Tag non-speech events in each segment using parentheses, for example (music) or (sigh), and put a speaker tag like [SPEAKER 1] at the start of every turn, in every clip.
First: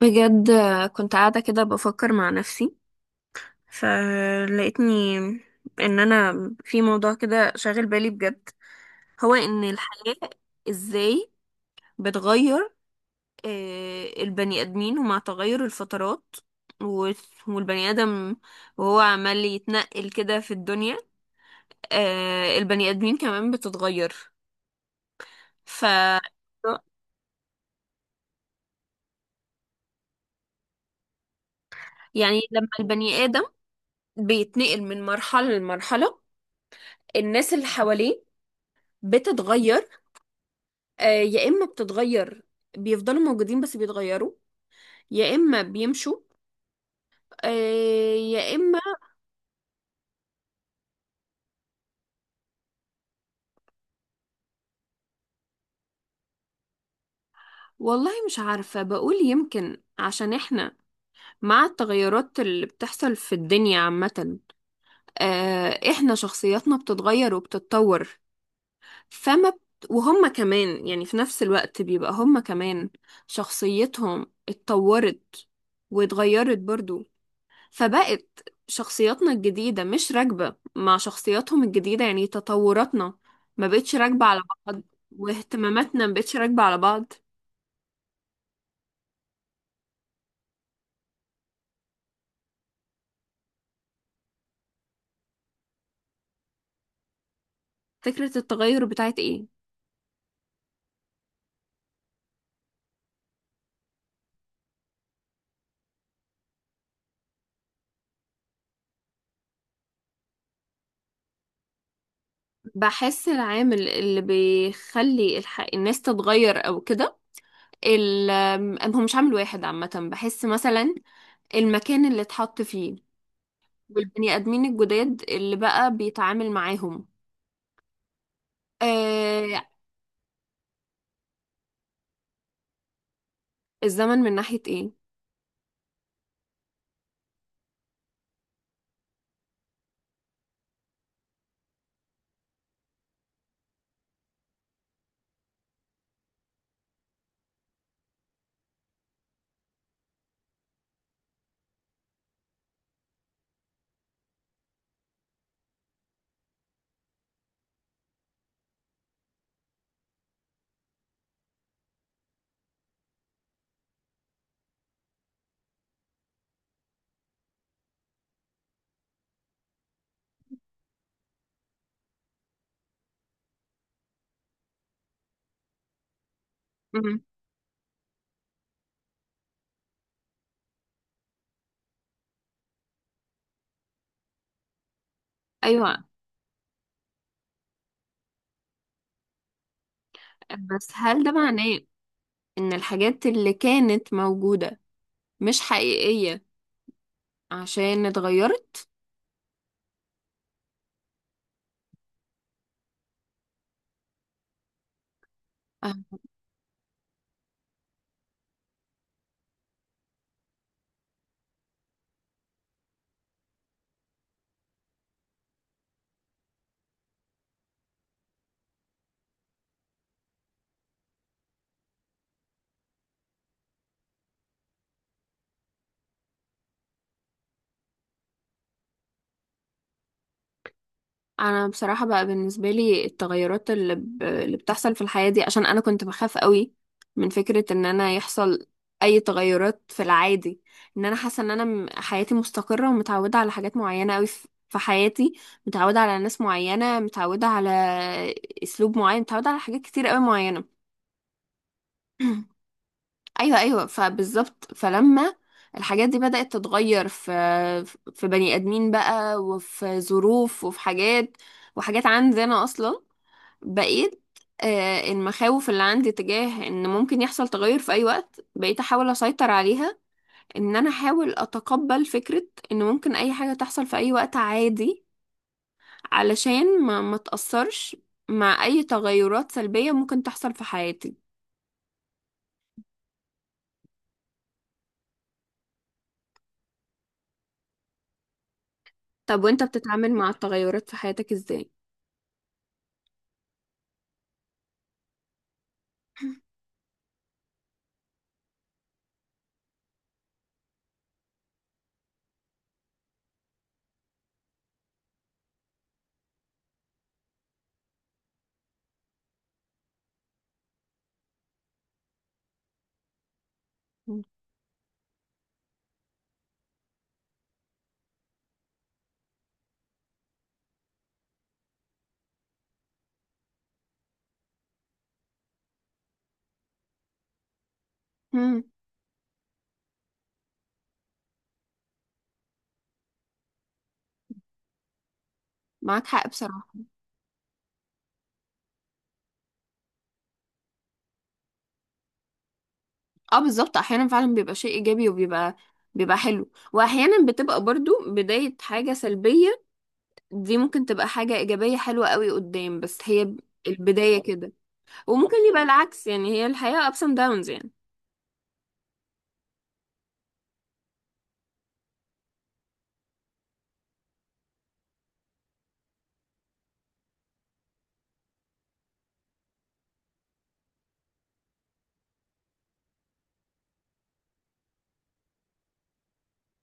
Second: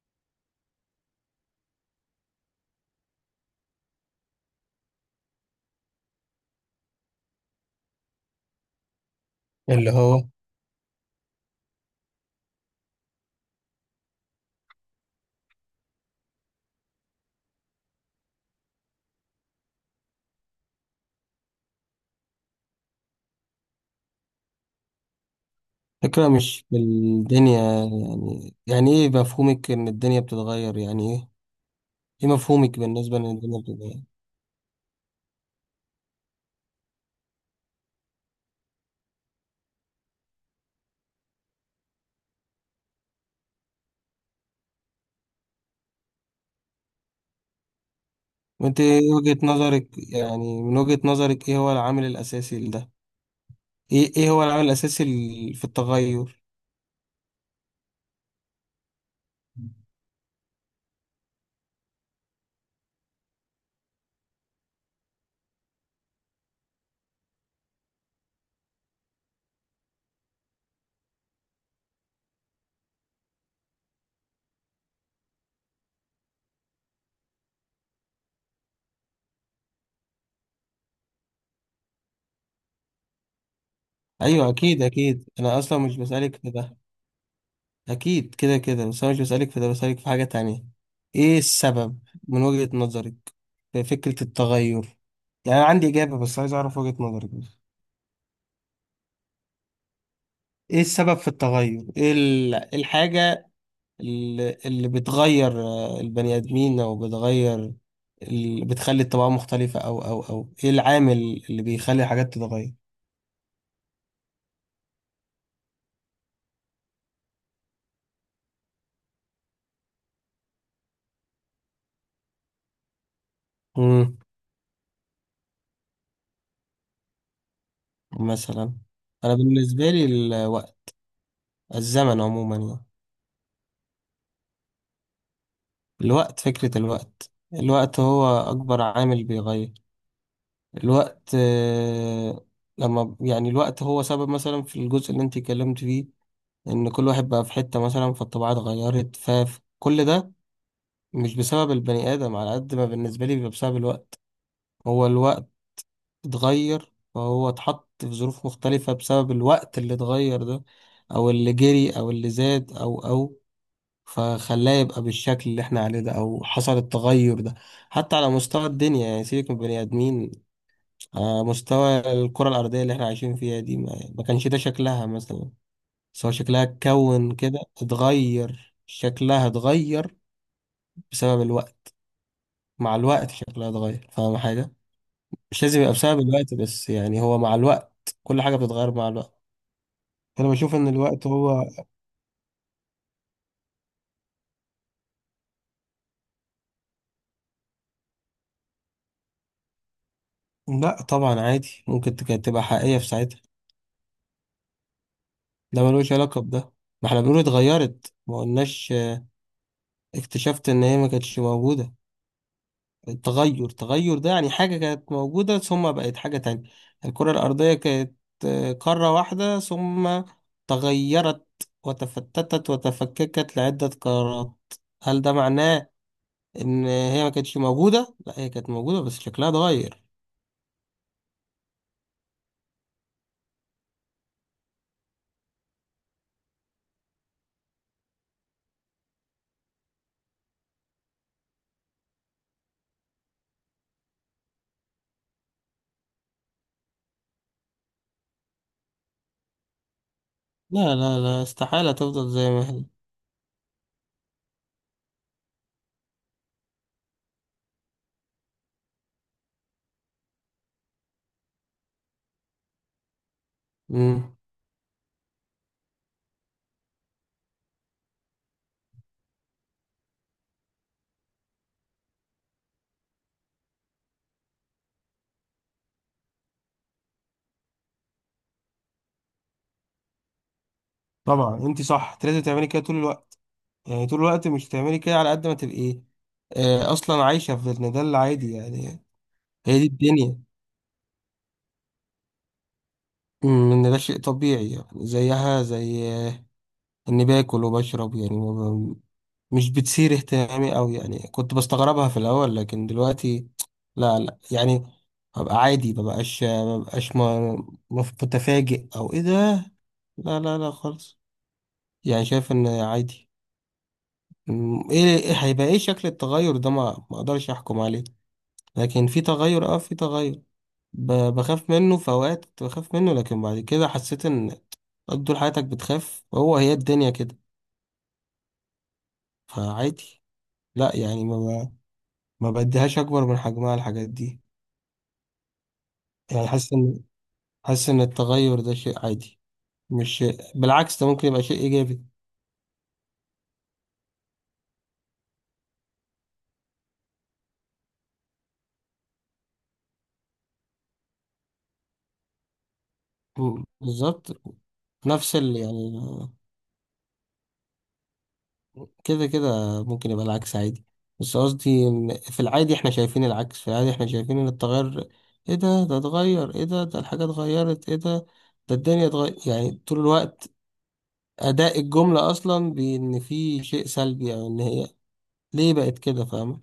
[SPEAKER 1] بجد، كنت قاعدة كده بفكر مع نفسي فلقيتني ان انا في موضوع كده شاغل بالي بجد. هو ان
[SPEAKER 2] اللي
[SPEAKER 1] الحياة
[SPEAKER 2] هو
[SPEAKER 1] ازاي بتغير. البني ادمين ومع تغير الفترات و- والبني ادم وهو عمال يتنقل كده في الدنيا، البني ادمين كمان بتتغير. ف
[SPEAKER 2] فكرة، مش في الدنيا. يعني ايه مفهومك ان الدنيا بتتغير؟ يعني ايه؟ ايه
[SPEAKER 1] يعني لما
[SPEAKER 2] مفهومك بالنسبة
[SPEAKER 1] البني
[SPEAKER 2] ان
[SPEAKER 1] ادم
[SPEAKER 2] الدنيا بتتغير؟
[SPEAKER 1] بيتنقل من مرحلة لمرحلة، الناس اللي حواليه بتتغير. يا اما بتتغير، بيفضلوا موجودين بس بيتغيروا، يا اما بيمشوا. يا اما
[SPEAKER 2] وانت ايه وجهة نظرك؟ يعني من وجهة نظرك ايه هو العامل الاساسي لده؟ ايه هو العامل الاساسي في التغير؟
[SPEAKER 1] والله مش عارفة. بقول يمكن عشان احنا مع التغيرات اللي بتحصل في الدنيا عامة، احنا شخصياتنا بتتغير وبتتطور. فما بت... وهم كمان يعني في نفس الوقت بيبقى هم كمان شخصيتهم اتطورت واتغيرت برضو، فبقت شخصياتنا الجديدة مش راكبة مع شخصياتهم الجديدة. يعني تطوراتنا ما بقتش راكبة على
[SPEAKER 2] ايوه،
[SPEAKER 1] بعض،
[SPEAKER 2] اكيد اكيد، انا اصلا مش
[SPEAKER 1] واهتماماتنا ما بقتش
[SPEAKER 2] بسألك في
[SPEAKER 1] راكبة
[SPEAKER 2] ده.
[SPEAKER 1] على بعض.
[SPEAKER 2] اكيد كده كده، بس انا مش بسألك في ده، بسألك في حاجة تانية. ايه السبب من وجهة نظرك في فكرة التغير؟ يعني انا عندي اجابة بس عايز اعرف وجهة نظرك.
[SPEAKER 1] فكرة التغير بتاعت ايه؟
[SPEAKER 2] ايه السبب في التغير؟ إيه الحاجة اللي بتغير البني ادمين، او بتغير اللي بتخلي الطباع مختلفة، او ايه العامل اللي بيخلي الحاجات تتغير؟
[SPEAKER 1] بحس العامل اللي بيخلي الناس تتغير او كده، ال... هو مش عامل واحد عامة. بحس مثلا المكان اللي اتحط فيه
[SPEAKER 2] امم.
[SPEAKER 1] والبني آدمين الجداد اللي بقى بيتعامل معاهم،
[SPEAKER 2] مثلا؟ انا
[SPEAKER 1] آه...
[SPEAKER 2] بالنسبة لي الوقت، الزمن عموما يعني.
[SPEAKER 1] الزمن من ناحية ايه؟
[SPEAKER 2] الوقت، فكرة الوقت هو اكبر عامل بيغير. الوقت. لما يعني الوقت هو سبب، مثلا في الجزء اللي انت اتكلمت فيه، ان كل واحد بقى في حتة، مثلا فالطباع اتغيرت، فكل ده مش بسبب البني آدم على قد ما بالنسبة لي بيبقى بسبب الوقت. هو الوقت اتغير، فهو اتحط في ظروف مختلفة بسبب الوقت اللي اتغير ده، أو اللي جري، أو اللي زاد، أو أو فخلاه يبقى بالشكل اللي احنا عليه ده، أو حصل التغير ده. حتى على مستوى الدنيا، يعني سيبك من البني آدمين، على مستوى الكرة الأرضية اللي احنا عايشين فيها دي، ما كانش ده شكلها مثلا. سواء شكلها
[SPEAKER 1] مم.
[SPEAKER 2] اتكون كده، اتغير شكلها، اتغير بسبب الوقت. مع الوقت شكلها اتغير، فاهم حاجة؟ مش لازم يبقى
[SPEAKER 1] ايوه،
[SPEAKER 2] بسبب الوقت بس، يعني هو مع الوقت كل حاجة بتتغير مع الوقت. أنا بشوف
[SPEAKER 1] بس
[SPEAKER 2] إن
[SPEAKER 1] هل
[SPEAKER 2] الوقت
[SPEAKER 1] ده
[SPEAKER 2] هو...
[SPEAKER 1] معناه ان الحاجات اللي كانت موجودة مش حقيقية عشان اتغيرت؟
[SPEAKER 2] لأ طبعا، عادي، ممكن تبقى حقيقية في ساعتها. ده ملوش
[SPEAKER 1] أه.
[SPEAKER 2] علاقة بده. ما احنا بنقول اتغيرت، ما قلناش اكتشفت إن هي ما كانتش موجودة. التغير ده يعني حاجة كانت موجودة ثم بقت حاجة تانية. الكرة الأرضية كانت قارة واحدة، ثم تغيرت وتفتتت وتفككت لعدة قارات. هل ده معناه ان هي ما كانتش موجودة؟ لا، هي كانت موجودة بس شكلها اتغير.
[SPEAKER 1] انا بصراحة بقى بالنسبة لي التغيرات اللي بتحصل في الحياة دي، عشان انا كنت بخاف قوي من فكرة ان انا يحصل اي تغيرات. في العادي ان انا حاسة ان انا حياتي مستقرة ومتعودة على حاجات معينة قوي في حياتي، متعودة على ناس معينة، متعودة على اسلوب معين، متعودة على حاجات كتير قوي معينة.
[SPEAKER 2] لا لا لا، استحالة
[SPEAKER 1] (clears throat)
[SPEAKER 2] تفضل زي ما هي.
[SPEAKER 1] ايوه فبالظبط. فلما الحاجات دي بدأت تتغير في بني ادمين بقى، وفي ظروف وفي حاجات وحاجات عندي انا اصلا، بقيت
[SPEAKER 2] مم.
[SPEAKER 1] المخاوف اللي عندي تجاه ان ممكن يحصل تغير في اي وقت، بقيت احاول اسيطر عليها. ان انا احاول اتقبل فكرة ان ممكن اي حاجة تحصل في اي وقت عادي، علشان ما تأثرش مع اي تغيرات سلبية ممكن تحصل في حياتي.
[SPEAKER 2] طبعا انت صح، انت لازم تعملي كده طول الوقت، يعني طول الوقت. مش تعملي كده على قد ما تبقي اصلا عايشة في ده، ده العادي يعني.
[SPEAKER 1] طب وانت
[SPEAKER 2] هي دي
[SPEAKER 1] بتتعامل مع
[SPEAKER 2] الدنيا.
[SPEAKER 1] التغيرات في حياتك ازاي؟
[SPEAKER 2] ان ده شيء طبيعي يعني، زيها زي اني باكل وبشرب يعني، مش بتثير اهتمامي أوي. يعني كنت بستغربها في الأول لكن دلوقتي لا لا، يعني ببقى عادي. مبقاش متفاجئ، أو إيه ده. لا لا لا خالص. يعني شايف إن عادي. إيه هيبقى إيه شكل التغير ده، ما أقدرش أحكم عليه. لكن في تغير، أه في تغير ب- بخاف منه. في أوقات كنت بخاف منه، لكن بعد كده حسيت إن طول حياتك بتخاف، هي الدنيا كده.
[SPEAKER 1] مم.
[SPEAKER 2] فعادي، لا يعني ما بديهاش أكبر من حجمها الحاجات دي.
[SPEAKER 1] معاك حق
[SPEAKER 2] يعني
[SPEAKER 1] بصراحة.
[SPEAKER 2] حاسس ان التغير ده شيء عادي. مش، بالعكس، ده ممكن يبقى شيء ايجابي.
[SPEAKER 1] اه بالظبط، احيانا فعلا بيبقى شيء ايجابي وبيبقى، بيبقى حلو، واحيانا بتبقى برضو بداية حاجة سلبية. دي ممكن تبقى حاجة ايجابية حلوة قوي قدام، بس هي البداية
[SPEAKER 2] بالظبط.
[SPEAKER 1] كده، وممكن
[SPEAKER 2] نفس ال
[SPEAKER 1] يبقى
[SPEAKER 2] يعني،
[SPEAKER 1] العكس. يعني هي الحياة ups and downs يعني.
[SPEAKER 2] كده كده ممكن يبقى العكس، عادي. بس قصدي إن في العادي احنا شايفين العكس. في العادي احنا شايفين ان التغير: ايه ده؟ ده اتغير! ايه ده؟ ده الحاجة اتغيرت! ايه ده؟ ده الدنيا اتغير! يعني طول الوقت اداء الجملة اصلا بان في شيء سلبي، او ان هي ليه بقت كده، فاهمة؟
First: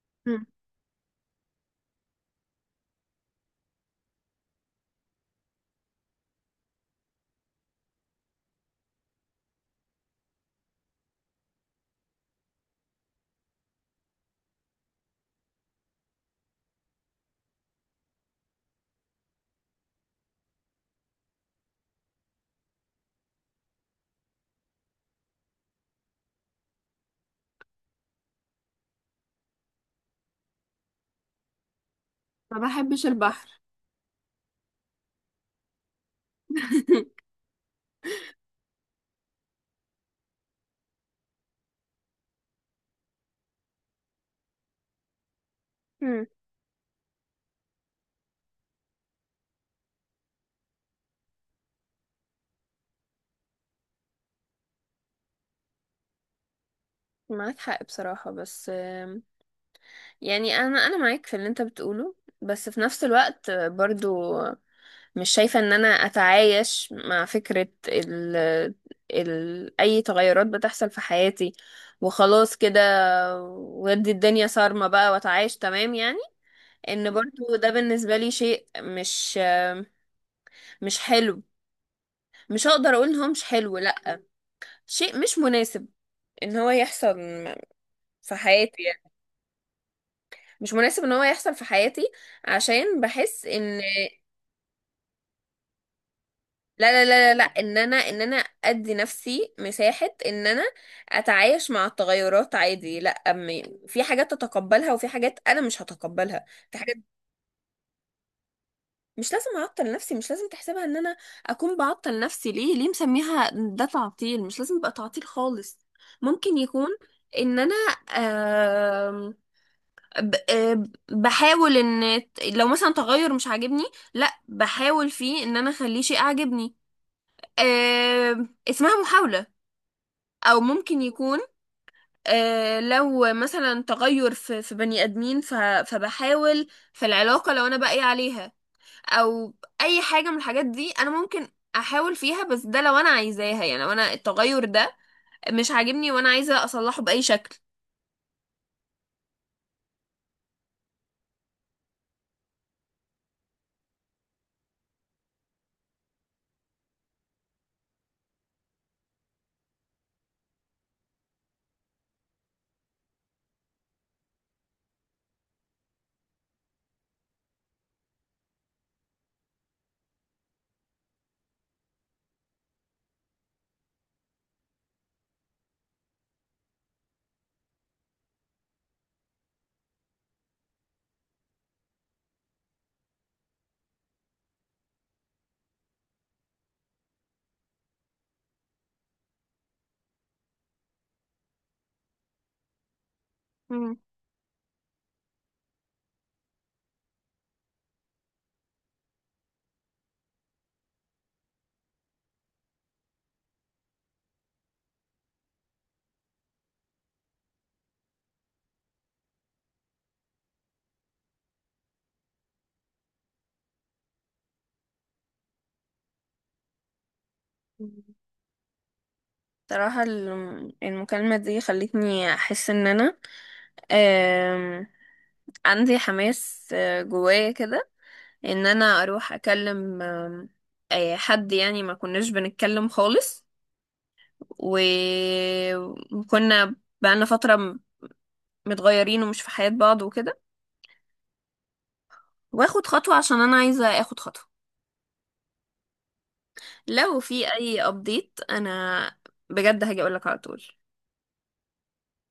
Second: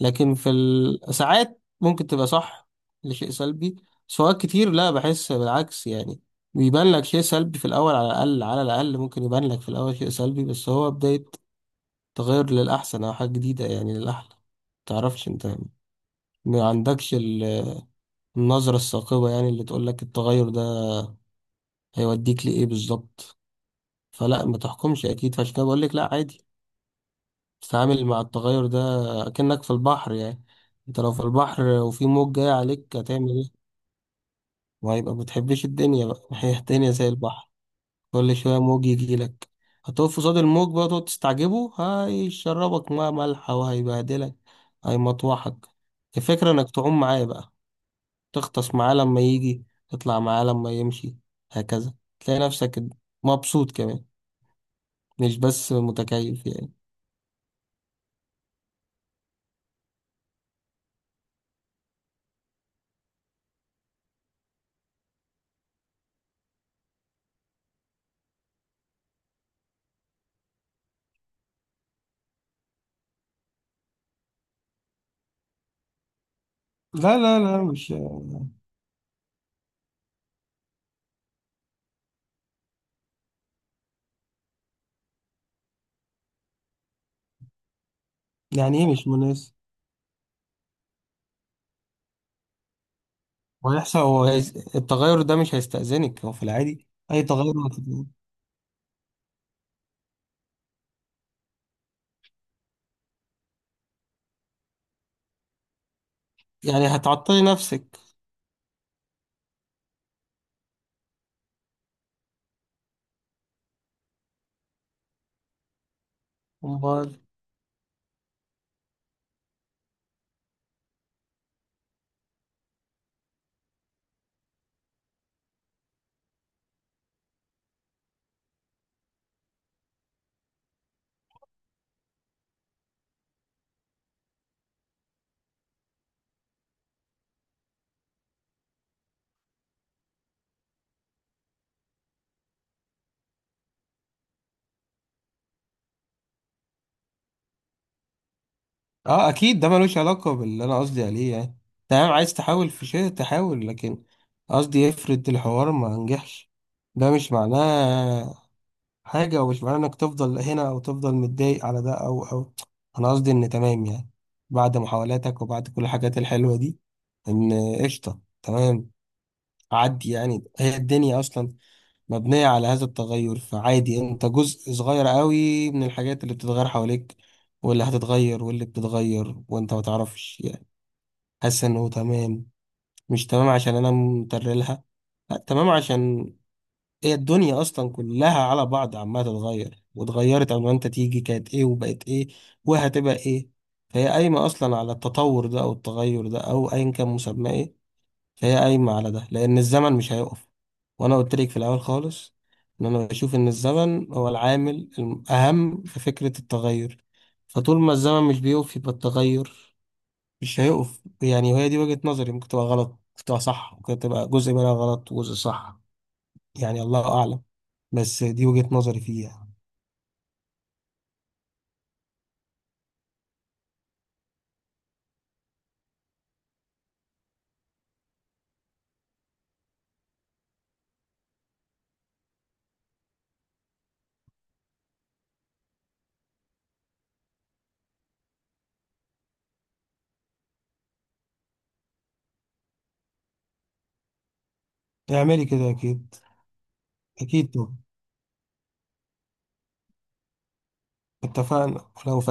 [SPEAKER 2] لكن
[SPEAKER 1] مم.
[SPEAKER 2] في ساعات ممكن تبقى صح لشيء سلبي، بس أوقات كتير لا، بحس بالعكس. يعني بيبان لك شيء سلبي في الأول. على الأقل ممكن يبان لك في الأول شيء سلبي بس هو بداية تغير للأحسن، أو حاجة جديدة يعني، للأحلى. متعرفش أنت، ما عندكش النظرة الثاقبة يعني اللي تقول لك التغير ده هيوديك لإيه بالظبط. فلا، ما تحكمش أكيد. فعشان كده بقول لك لا، عادي. تتعامل مع التغير ده كأنك في البحر يعني. انت لو في البحر وفي موج جاي
[SPEAKER 1] ما
[SPEAKER 2] عليك،
[SPEAKER 1] بحبش
[SPEAKER 2] هتعمل
[SPEAKER 1] البحر.
[SPEAKER 2] ايه؟ وهيبقى ما بتحبش الدنيا بقى (laughs) هي الدنيا زي
[SPEAKER 1] (laughs)
[SPEAKER 2] البحر، كل شوية موج يجي لك. هتقف قصاد الموج بقى تقعد تستعجبه؟ هيشربك ميه مالحة وهيبهدلك، هيمطوحك.
[SPEAKER 1] مم.
[SPEAKER 2] الفكرة انك تعوم معاه بقى، تغطس معاه لما يجي، تطلع معاه لما يمشي، هكذا. تلاقي نفسك مبسوط كمان، مش بس متكيف يعني.
[SPEAKER 1] معاك حق بصراحة، بس يعني انا معاك في اللي انت بتقوله، بس في نفس الوقت برضو مش شايفة ان انا اتعايش مع فكرة ال اي تغيرات بتحصل في حياتي وخلاص كده، ودي الدنيا صارمة بقى واتعايش تمام يعني. ان
[SPEAKER 2] لا لا
[SPEAKER 1] برضو
[SPEAKER 2] لا،
[SPEAKER 1] ده
[SPEAKER 2] مش.
[SPEAKER 1] بالنسبة لي شيء مش، مش حلو. مش هقدر اقول ان هو مش حلو، لا، شيء مش مناسب ان هو يحصل في
[SPEAKER 2] يعني
[SPEAKER 1] حياتي
[SPEAKER 2] ايه مش
[SPEAKER 1] يعني.
[SPEAKER 2] مناسب؟
[SPEAKER 1] مش مناسب ان هو يحصل في حياتي، عشان بحس ان
[SPEAKER 2] وهيحصل، هو التغير ده مش هيستأذنك، هو في العادي
[SPEAKER 1] لا لا
[SPEAKER 2] أي
[SPEAKER 1] لا لا لا
[SPEAKER 2] تغير
[SPEAKER 1] ان انا ان انا ادي نفسي مساحة ان انا اتعايش مع التغيرات عادي. لا في حاجات تتقبلها وفي حاجات انا مش هتقبلها، في
[SPEAKER 2] يعني
[SPEAKER 1] حاجات
[SPEAKER 2] هتعطلي نفسك؟
[SPEAKER 1] مش لازم اعطل نفسي. مش لازم تحسبها ان انا اكون بعطل نفسي. ليه ليه مسميها ده تعطيل؟ مش لازم يبقى تعطيل خالص. ممكن يكون
[SPEAKER 2] أمال.
[SPEAKER 1] ان انا، آم، ب- آم، بحاول ان لو مثلا تغير مش عاجبني، لا بحاول فيه ان انا اخليه شيء اعجبني. اسمها محاولة. او ممكن يكون لو مثلا تغير في بني ادمين فبحاول في العلاقه لو انا باقي عليها، او اي حاجه من الحاجات دي انا ممكن احاول فيها، بس ده لو انا عايزاها. يعني لو انا التغير ده مش عاجبني وانا عايزه اصلحه باي شكل.
[SPEAKER 2] أه أكيد، ده ملوش علاقة باللي أنا قصدي عليه. يعني تمام، عايز تحاول في شيء، تحاول، لكن قصدي، افرض الحوار ما نجحش، ده مش معناه حاجة، ومش معناه إنك تفضل هنا أو تفضل متضايق على ده، أو أو أنا قصدي إن تمام يعني. بعد محاولاتك وبعد كل الحاجات الحلوة دي، إن قشطة، تمام، عدي يعني، هي الدنيا أصلا مبنية على هذا التغير. فعادي، انت جزء صغير قوي من الحاجات اللي بتتغير حواليك واللي هتتغير واللي بتتغير وانت ما تعرفش. يعني حاسس انه تمام، مش تمام عشان انا مترلها، لا تمام عشان هي الدنيا اصلا كلها على بعض عمالة تتغير، واتغيرت قبل ما انت تيجي. كانت ايه وبقت ايه وهتبقى ايه.
[SPEAKER 1] مم.
[SPEAKER 2] فهي قايمة اصلا على التطور ده او التغير ده او ايا كان مسماه ايه. هي قايمة على ده لأن الزمن مش هيقف. وأنا قلت لك في الأول خالص إن أنا بشوف إن الزمن هو العامل الأهم في فكرة التغير. فطول ما الزمن مش بيقف، يبقى التغير مش هيقف يعني. وهي دي وجهة نظري. ممكن تبقى غلط، ممكن تبقى صح، ممكن تبقى جزء منها غلط وجزء صح. يعني الله أعلم. بس دي وجهة نظري فيها.
[SPEAKER 1] صراحة المكالمة دي خلتني أحس إن أنا، آم، عندي حماس جوايا كده ان انا اروح اكلم، آم، آه، حد يعني ما كناش بنتكلم خالص، و- وكنا بقالنا فترة متغيرين ومش في حياة بعض وكده. واخد خطوة، عشان انا عايزة اخد خطوة.
[SPEAKER 2] اعملي كده أكيد.
[SPEAKER 1] لو
[SPEAKER 2] أكيد
[SPEAKER 1] في
[SPEAKER 2] طبعا.
[SPEAKER 1] اي ابديت انا بجد هاجي اقولك على طول.
[SPEAKER 2] اتفقنا، ولو